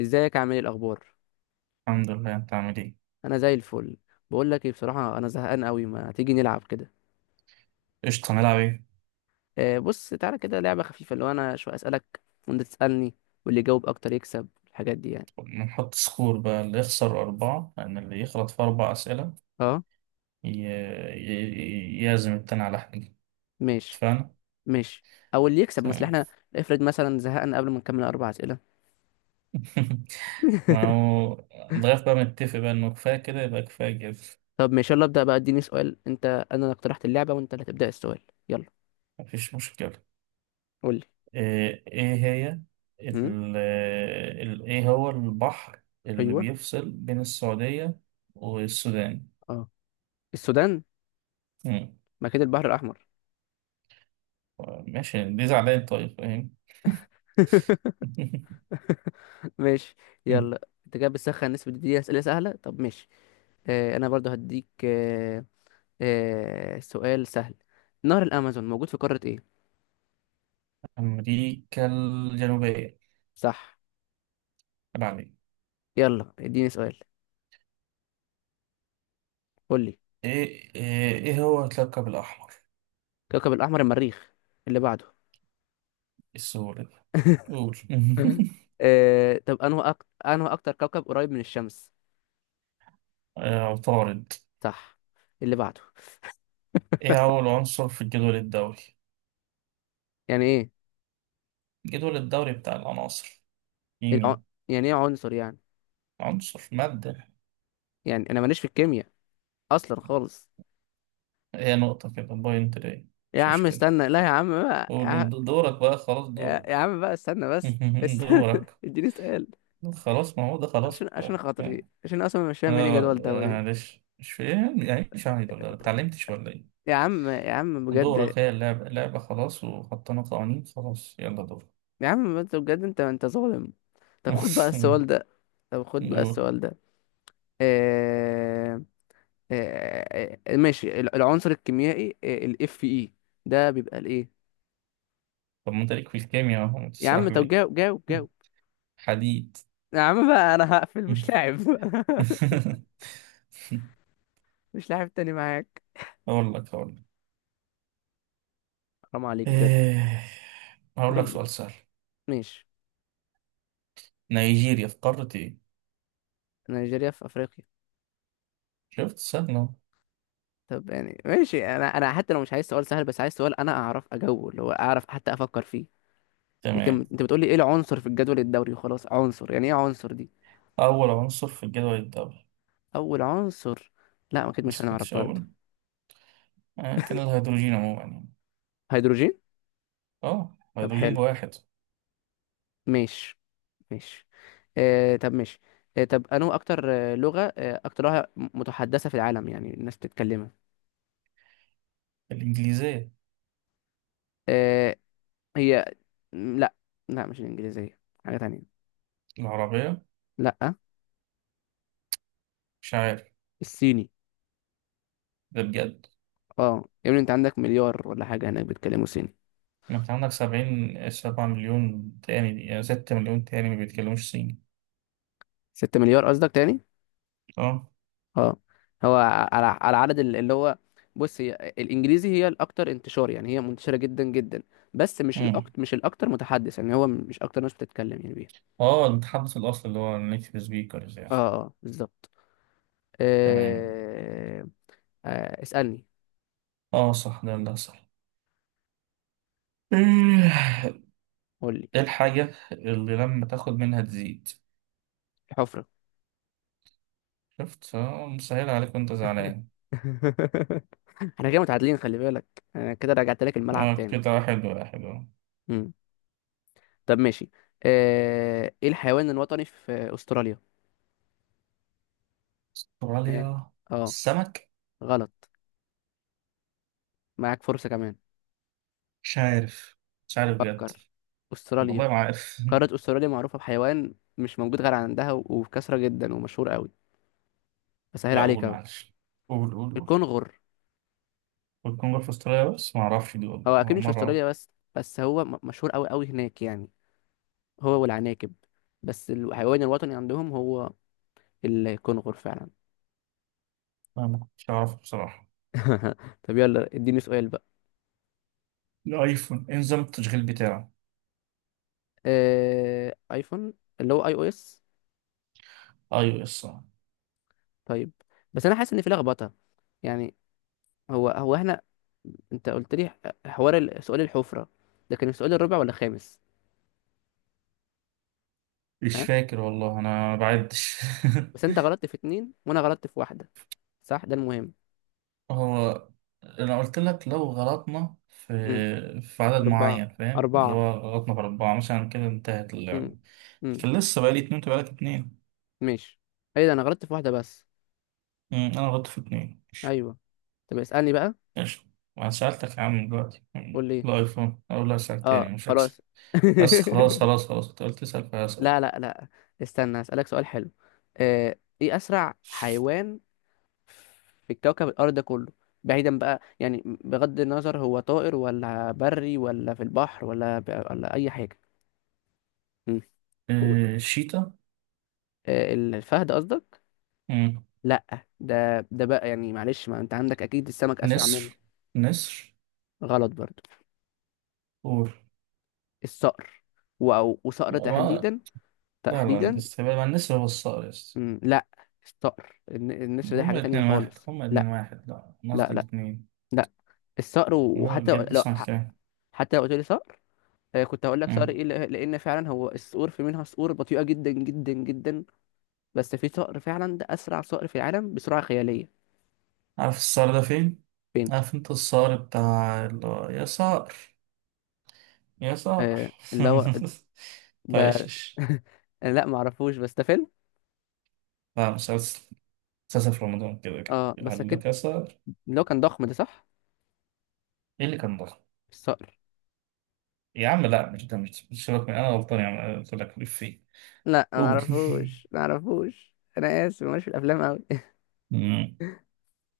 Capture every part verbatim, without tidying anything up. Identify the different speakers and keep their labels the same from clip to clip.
Speaker 1: ازيك، عامل ايه، الاخبار؟
Speaker 2: الحمد لله، انت عامل ايه؟
Speaker 1: انا زي الفل. بقول لك ايه، بصراحه انا زهقان قوي، ما تيجي نلعب كده؟
Speaker 2: قشطة، هنلعب ايه؟
Speaker 1: آه، بص تعالى كده، لعبه خفيفه، اللي هو انا شويه اسالك، وانت تسالني، واللي يجاوب اكتر يكسب، الحاجات دي يعني.
Speaker 2: نحط سكور بقى، اللي يخسر أربعة، لأن اللي يغلط في أربع أسئلة
Speaker 1: اه.
Speaker 2: ي... ي... يعزم التاني على حاجة.
Speaker 1: ماشي،
Speaker 2: اتفقنا؟
Speaker 1: ماشي. او اللي يكسب مثلا
Speaker 2: تمام.
Speaker 1: احنا، افرض مثلا زهقنا قبل ما نكمل اربع اسئله.
Speaker 2: ما هو لغاية بقى متفق بقى إنه كفاية كده يبقى كفايه كده.
Speaker 1: طب ماشي، يلا ابدا بقى، اديني سؤال. انت، انا اللي اقترحت اللعبه، وانت اللي تبدا السؤال. يلا.
Speaker 2: مفيش مشكلة.
Speaker 1: قول لي.
Speaker 2: ايه إيه هي
Speaker 1: هم؟
Speaker 2: ال... ال... ايه هو البحر اللي
Speaker 1: ايوه.
Speaker 2: بيفصل بين السعودية والسودان؟
Speaker 1: اه. السودان.
Speaker 2: مم.
Speaker 1: ما كده البحر الاحمر.
Speaker 2: ماشي، دي زعلان طيب فاهم.
Speaker 1: ماشي. يلا، انت كده بتسخن، نسبة دي أسئلة سهلة، طب ماشي. آه، انا برضو هديك. آه آه، سؤال سهل. نهر الأمازون موجود في قارة ايه؟
Speaker 2: أمريكا الجنوبية.
Speaker 1: صح.
Speaker 2: تبع مين؟
Speaker 1: يلا، اديني سؤال. قول لي.
Speaker 2: إيه إيه إيه هو الكوكب الأحمر؟
Speaker 1: كوكب الأحمر المريخ. اللي بعده.
Speaker 2: السهولة دي. قول.
Speaker 1: آه، طب انه أك... انه اكتر كوكب قريب من الشمس؟
Speaker 2: آه، عطارد.
Speaker 1: صح. اللي بعده.
Speaker 2: إيه أول عنصر في الجدول الدوري؟
Speaker 1: يعني ايه
Speaker 2: الجدول الدوري بتاع العناصر،
Speaker 1: الع...
Speaker 2: كيمياء.
Speaker 1: يعني ايه عنصر يعني؟
Speaker 2: عنصر، مادة.
Speaker 1: يعني انا ماليش في الكيمياء اصلا خالص.
Speaker 2: هي نقطة كده بوينت ليه.
Speaker 1: يا
Speaker 2: مش
Speaker 1: عم
Speaker 2: مشكلة.
Speaker 1: استنى، لا يا عم بقى.
Speaker 2: قول قول، د- دورك بقى، خلاص
Speaker 1: يا, يا
Speaker 2: دورك.
Speaker 1: عم بقى، استنى بس استنى.
Speaker 2: دورك.
Speaker 1: اديني سؤال.
Speaker 2: خلاص، ما هو ده
Speaker 1: عشان
Speaker 2: خلاص.
Speaker 1: عشان خاطري،
Speaker 2: يعني،
Speaker 1: عشان اصلا مش فاهم يعني إيه
Speaker 2: آه.
Speaker 1: جدول
Speaker 2: آه،
Speaker 1: دوري.
Speaker 2: معلش مش فاهم يعني، مش عارف ولا اتعلمتش ولا إيه؟
Speaker 1: يا عم، يا عم، بجد.
Speaker 2: دورك، هي اللعبة، اللعبة خلاص وحطينا قوانين، خلاص يلا دورك.
Speaker 1: يا عم انت بجد، انت انت ظالم. طب خد بقى السؤال ده. طب خد بقى
Speaker 2: و-
Speaker 1: السؤال ده. آه... آه... آه... آه، ماشي الع- العنصر الكيميائي الاف اي، ده بيبقى الايه؟
Speaker 2: طب ما انت ليك في الكيمياء اهو،
Speaker 1: يا عم
Speaker 2: تسرح
Speaker 1: طب
Speaker 2: ليه.
Speaker 1: جاوب جاوب جاوب.
Speaker 2: حديد.
Speaker 1: يا عم بقى، انا هقفل، مش لاعب. مش لاعب تاني معاك.
Speaker 2: اقول لك اقول لك
Speaker 1: حرام عليك بجد.
Speaker 2: إيه، هقول
Speaker 1: قول
Speaker 2: لك
Speaker 1: لي.
Speaker 2: سؤال سهل.
Speaker 1: ماشي.
Speaker 2: نيجيريا في قارة ايه؟
Speaker 1: نيجيريا في افريقيا.
Speaker 2: شفت سهل أهو.
Speaker 1: طب يعني ماشي، انا انا حتى لو مش عايز سؤال سهل، بس عايز سؤال انا اعرف اجاوبه، اللي هو اعرف، حتى افكر فيه.
Speaker 2: تمام.
Speaker 1: لكن انت بتقولي ايه العنصر في الجدول الدوري وخلاص، عنصر يعني ايه، عنصر دي؟
Speaker 2: أول عنصر في الجدول الدوري.
Speaker 1: اول عنصر. لا، اكيد
Speaker 2: ما
Speaker 1: مش هنعرف
Speaker 2: سمعتش
Speaker 1: برضه.
Speaker 2: أول. آه، كان الهيدروجين عموما يعني.
Speaker 1: هيدروجين.
Speaker 2: اه،
Speaker 1: طب
Speaker 2: هيدروجين
Speaker 1: حلو.
Speaker 2: بواحد.
Speaker 1: ماشي. ماشي. آه طب ماشي. آه، طب انو اكتر آه، لغة آه اكتر لغة متحدثة في العالم، يعني الناس بتتكلمها؟
Speaker 2: الإنجليزية.
Speaker 1: آه. هي. م، لا. لا، مش الانجليزية. حاجة تانية.
Speaker 2: العربية.
Speaker 1: لا،
Speaker 2: مش عارف.
Speaker 1: الصيني.
Speaker 2: ده بجد؟
Speaker 1: اه، يعني انت عندك مليار ولا حاجة هناك بيتكلموا صيني.
Speaker 2: ما انت عندك سبعين سبعة مليون تاني يعني، ستة مليون تاني ما بيتكلموش صيني.
Speaker 1: ستة مليار قصدك تاني.
Speaker 2: اه.
Speaker 1: اه. هو. على على عدد ال- اللي هو. بص، هي الانجليزي هي الاكتر انتشار، يعني هي منتشره جدا جدا. بس مش
Speaker 2: امم.
Speaker 1: الاكتر، مش الاكتر متحدث، يعني هو مش اكتر ناس بتتكلم يعني بيها.
Speaker 2: اه. المتحدث الأصلي اللي هو النيتيف سبيكرز
Speaker 1: اه.
Speaker 2: يعني.
Speaker 1: اه بالظبط.
Speaker 2: تمام.
Speaker 1: آه... آه... اسالني.
Speaker 2: اه صح، ده اللي صح.
Speaker 1: قول لي.
Speaker 2: ايه الحاجة اللي لما تاخد منها تزيد؟
Speaker 1: الحفره.
Speaker 2: شفت، اه مسهل عليك وانت زعلان.
Speaker 1: احنا كده متعادلين، خلي بالك. انا كده رجعت لك الملعب
Speaker 2: اه
Speaker 1: تاني.
Speaker 2: كده حلو يا حلو.
Speaker 1: مم. طب ماشي. آه... ايه الحيوان الوطني في استراليا؟ اه.
Speaker 2: استراليا.
Speaker 1: آه،
Speaker 2: السمك.
Speaker 1: غلط. معاك فرصه كمان.
Speaker 2: مش عارف، مش عارف بجد.
Speaker 1: فكر. استراليا.
Speaker 2: والله ما عارف.
Speaker 1: قارة استراليا معروفة بحيوان مش موجود غير عندها و- وبكثرة جدا ومشهور قوي. بسهل
Speaker 2: لا
Speaker 1: عليك
Speaker 2: قول
Speaker 1: اهو.
Speaker 2: معلش. قول قول قول.
Speaker 1: الكونغر.
Speaker 2: والجمهورية في استراليا، بس ما اعرفش دي
Speaker 1: هو
Speaker 2: والله
Speaker 1: اكيد مش في
Speaker 2: مرة.
Speaker 1: استراليا بس. بس هو م- مشهور قوي قوي هناك يعني. هو والعناكب. بس الحيوان الوطني عندهم هو الكونغر فعلا.
Speaker 2: أنا ما كنتش أعرفه بصراحة.
Speaker 1: طب يلا اديني سؤال بقى.
Speaker 2: الأيفون إيه نظام التشغيل بتاعه؟
Speaker 1: آه... ايفون، اللي هو اي او اس.
Speaker 2: أي أو إس آه.
Speaker 1: طيب. بس انا حاسس ان في لخبطة، يعني. هو هو احنا، انت قلت لي ح- حوار ال- سؤال الحفرة، ده كان في سؤال الرابع ولا الخامس؟
Speaker 2: مش
Speaker 1: ها.
Speaker 2: فاكر والله، أنا بعدش.
Speaker 1: بس انت غلطت في اتنين وانا غلطت في واحدة، صح ده المهم.
Speaker 2: هو، أنا قلت لك لو غلطنا في
Speaker 1: امم.
Speaker 2: في عدد
Speaker 1: أربعة.
Speaker 2: معين فاهم، اللي
Speaker 1: أربعة.
Speaker 2: هو غلطنا في أربعة مثلا كده انتهت
Speaker 1: امم.
Speaker 2: اللعبة.
Speaker 1: امم.
Speaker 2: لكن لسه بقالي اتنين، أنت بقالك اتنين.
Speaker 1: ماشي. ايه ده، انا غلطت في واحدة بس.
Speaker 2: أمم، أنا غلطت في اتنين ماشي.
Speaker 1: ايوه. طب اسألني بقى.
Speaker 2: ماشي، وأنا سألتك يا عم دلوقتي،
Speaker 1: قول
Speaker 2: أمم،
Speaker 1: لي.
Speaker 2: الأيفون. أقول لا أسألك
Speaker 1: اه
Speaker 2: تاني مش هكسب.
Speaker 1: خلاص.
Speaker 2: بس خلاص خلاص خلاص، أنت قلت تسأل فهسأل.
Speaker 1: لا، لا، لا. استنى، اسألك سؤال حلو. آه، ايه اسرع حيوان في كوكب الارض ده كله؟ بعيدا بقى، يعني بغض النظر هو طائر ولا بري ولا في البحر، ولا ب... ولا اي حاجة. امم. قول.
Speaker 2: آه، شيتا.
Speaker 1: آه، الفهد قصدك؟
Speaker 2: أمم،
Speaker 1: لا، ده ده بقى يعني معلش، ما انت عندك اكيد السمك اسرع
Speaker 2: نسر.
Speaker 1: منه.
Speaker 2: نسر.
Speaker 1: غلط برضو.
Speaker 2: قول.
Speaker 1: الصقر، و- أو وصقر
Speaker 2: ما
Speaker 1: تحديدا،
Speaker 2: لا لا،
Speaker 1: تحديدا.
Speaker 2: الاستقبال مع النسر هو الصقر يا اسطى.
Speaker 1: مم، لا. الصقر، الن- النسر ده حاجة
Speaker 2: هما
Speaker 1: تانية
Speaker 2: اتنين واحد،
Speaker 1: خالص،
Speaker 2: هما اتنين
Speaker 1: لا.
Speaker 2: واحد، لا أنا قصدي
Speaker 1: لا. لا.
Speaker 2: الاتنين.
Speaker 1: لا. الصقر، و-
Speaker 2: لا
Speaker 1: وحتى لو
Speaker 2: بجد
Speaker 1: لو-
Speaker 2: اسمع
Speaker 1: ح-
Speaker 2: الكلام.
Speaker 1: حتى لو قلت لي صقر. آه، كنت هقول لك صقر
Speaker 2: مم.
Speaker 1: ايه، لأ- لان فعلا هو الصقور في منها صقور بطيئة جدا جدا جدا. بس في صقر فعلا، ده اسرع صقر في العالم بسرعة خيالية.
Speaker 2: عارف الصقر ده فين؟
Speaker 1: فين؟
Speaker 2: عارف انت الصقر بتاع اللي هو يا صقر، يا صقر.
Speaker 1: آه، اللي هو،
Speaker 2: بتاع ايش
Speaker 1: ده.
Speaker 2: إيش؟
Speaker 1: لا، معرفوش بس ده فيلم.
Speaker 2: لا مسلسل مسلسل في رمضان كده
Speaker 1: اه
Speaker 2: كده،
Speaker 1: بس
Speaker 2: قال
Speaker 1: اكيد،
Speaker 2: لك يا صقر.
Speaker 1: اللي هو كان ضخم ده، صح؟
Speaker 2: ايه اللي كان ضخم؟
Speaker 1: الصقر.
Speaker 2: يا عم لا مش ده، مش مش سيبك من، انا غلطان يا عم، قلت لك ليه فين.
Speaker 1: لا، ما
Speaker 2: قول.
Speaker 1: اعرفوش ما اعرفوش انا اسف ماليش في الافلام قوي.
Speaker 2: مم.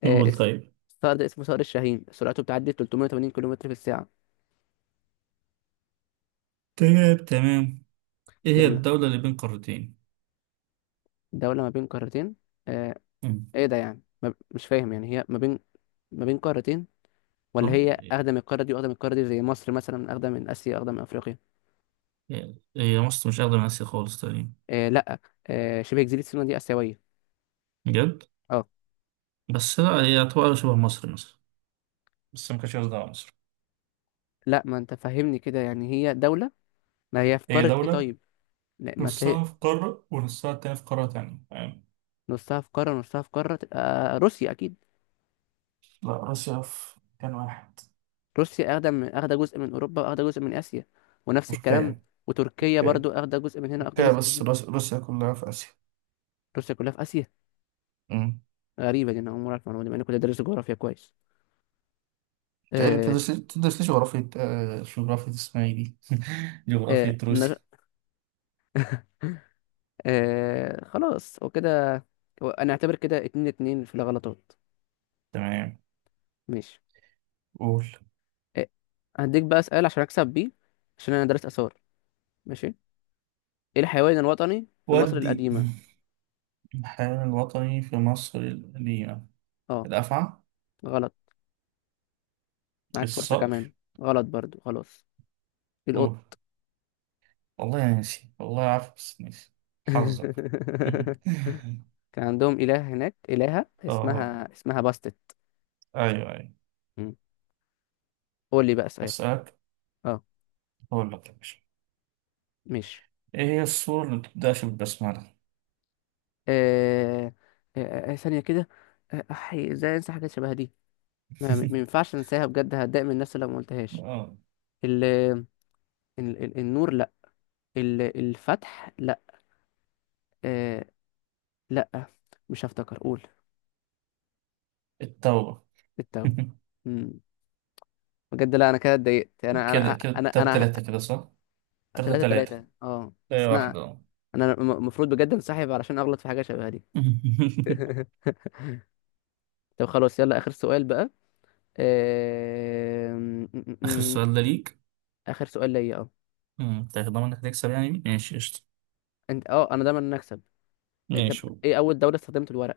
Speaker 1: آه
Speaker 2: قول
Speaker 1: الس-
Speaker 2: طيب.
Speaker 1: الصقر ده اسمه صقر الشاهين، سرعته بتعدي ثلاثمية وتمانين كيلومتر في الساعة.
Speaker 2: تمام تمام. ايه هي
Speaker 1: يلا.
Speaker 2: الدولة اللي بين قارتين؟
Speaker 1: دولة ما بين قارتين. آه.
Speaker 2: مم.
Speaker 1: ايه ده يعني ما ب... مش فاهم يعني، هي ما بين، ما بين قارتين، ولا
Speaker 2: اه
Speaker 1: هي
Speaker 2: إيه-
Speaker 1: اخدة من القارة دي واخدة من القارة دي، زي مصر مثلا اخدة من اسيا اخدة من افريقيا.
Speaker 2: إيه- هي مصر مش أقدم من آسيا خالص تقريبا.
Speaker 1: آه لا. آه، شبه جزيرة سيناء دي اسيوية.
Speaker 2: بجد.
Speaker 1: اه.
Speaker 2: بس لا هي يعتبر شبه مصر مثلا. بس ما كانش قصدها على مصر.
Speaker 1: لا، ما انت فهمني كده يعني، هي دولة. ما هي في
Speaker 2: هي
Speaker 1: قارة ايه
Speaker 2: دولة
Speaker 1: طيب؟ لا، ما اصل هي
Speaker 2: نصها في قارة ونصها التاني في قارة تانية فاهم.
Speaker 1: نصها في قارة ونصها في قارة تبقى روسيا أكيد.
Speaker 2: لا روسيا في مكان واحد.
Speaker 1: روسيا أخدة من أخدة جزء من أوروبا، وأخدة جزء من آسيا، ونفس الكلام.
Speaker 2: تركيا.
Speaker 1: وتركيا
Speaker 2: تركيا
Speaker 1: برضو أخدة جزء من هنا أخدة
Speaker 2: تركيا،
Speaker 1: جزء من
Speaker 2: بس
Speaker 1: هنا.
Speaker 2: روس- روسيا كلها في آسيا.
Speaker 1: روسيا كلها في آسيا.
Speaker 2: امم
Speaker 1: غريبة دي، أنا أول مرة أعرف المعلومة دي، مع إني كنت دارس جغرافيا كويس.
Speaker 2: تقريبا
Speaker 1: آه.
Speaker 2: تدرس لي تدرس لي جغرافية، آه جغرافية اسمها ايه دي؟
Speaker 1: آه
Speaker 2: جغرافية
Speaker 1: نج...
Speaker 2: روسيا.
Speaker 1: آه خلاص وكده. هو أنا أعتبر كده اتنين، اتنين في الغلطات.
Speaker 2: تمام.
Speaker 1: ماشي.
Speaker 2: قول.
Speaker 1: آه، هديك بقى سؤال عشان أكسب بيه، عشان أنا دارس آثار. ماشي. إيه الحيوان الوطني في مصر
Speaker 2: ودي.
Speaker 1: القديمة؟
Speaker 2: الحيوان الوطني في مصر القديمة.
Speaker 1: أه.
Speaker 2: الأفعى.
Speaker 1: غلط. معاك فرصة
Speaker 2: الصقر.
Speaker 1: كمان. غلط برضو، خلاص. القط.
Speaker 2: أوه. والله يا ناسي، والله عارف بس ناسي. حظك.
Speaker 1: كان عندهم إله هناك إلهة،
Speaker 2: آه،
Speaker 1: اسمها اسمها باستت.
Speaker 2: أيوه أيوه.
Speaker 1: مم. قول لي بقى سؤال.
Speaker 2: أسألك.
Speaker 1: اه.
Speaker 2: أقول لك يا باشا.
Speaker 1: ماشي.
Speaker 2: إيه هي السورة اللي بتبدأش بالبسملة؟
Speaker 1: آه... آه... آه، آه، ثانية كده. آه، أحي، ازاي انسى حاجات شبه دي. ما ما ينفعش انساها، بجد هتضايق من نفسي لو ما قلتهاش.
Speaker 2: آه.
Speaker 1: ال... ال... ال- النور، لا. ال... الفتح، لا. آه... لا، مش هفتكر، قول.
Speaker 2: التوبة.
Speaker 1: التوبة. مم. بجد لا، انا كده اتضايقت، انا انا
Speaker 2: كده كده
Speaker 1: انا
Speaker 2: تلاتة
Speaker 1: انا
Speaker 2: تلاتة كده صح؟ تلاتة
Speaker 1: ثلاثة،
Speaker 2: تلاتة.
Speaker 1: ثلاثة، اه
Speaker 2: أي
Speaker 1: بس انا،
Speaker 2: واحدة أهو.
Speaker 1: انا المفروض بجد انسحب علشان اغلط في حاجة شبه دي. طب خلاص، يلا اخر سؤال بقى. آم، م- م-
Speaker 2: آخر
Speaker 1: م.
Speaker 2: سؤال ده ليك.
Speaker 1: اخر سؤال ليا، اه.
Speaker 2: أمم، تاخد ضمانك تكسب يعني، ماشي قشطة.
Speaker 1: انت، اه انا دايما نكسب. طب
Speaker 2: ماشي هو.
Speaker 1: ايه اول دولة استخدمت الورق؟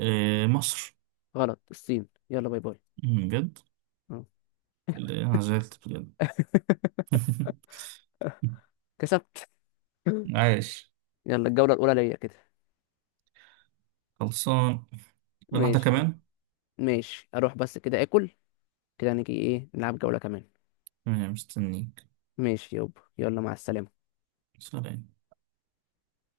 Speaker 2: إيه مصر.
Speaker 1: غلط، الصين، يلا باي باي.
Speaker 2: أمم، بجد.
Speaker 1: اه.
Speaker 2: لا، أنا زعلت بجد.
Speaker 1: كسبت.
Speaker 2: عايش.
Speaker 1: يلا، الجولة الأولى ليا كده.
Speaker 2: خلصان. ولا واحدة
Speaker 1: ماشي.
Speaker 2: كمان.
Speaker 1: ماشي، أروح بس كده آكل. كده نيجي إيه، نلعب جولة كمان؟
Speaker 2: تمام مستنيك.
Speaker 1: ماشي يابا، يلا مع السلامة.
Speaker 2: سلام.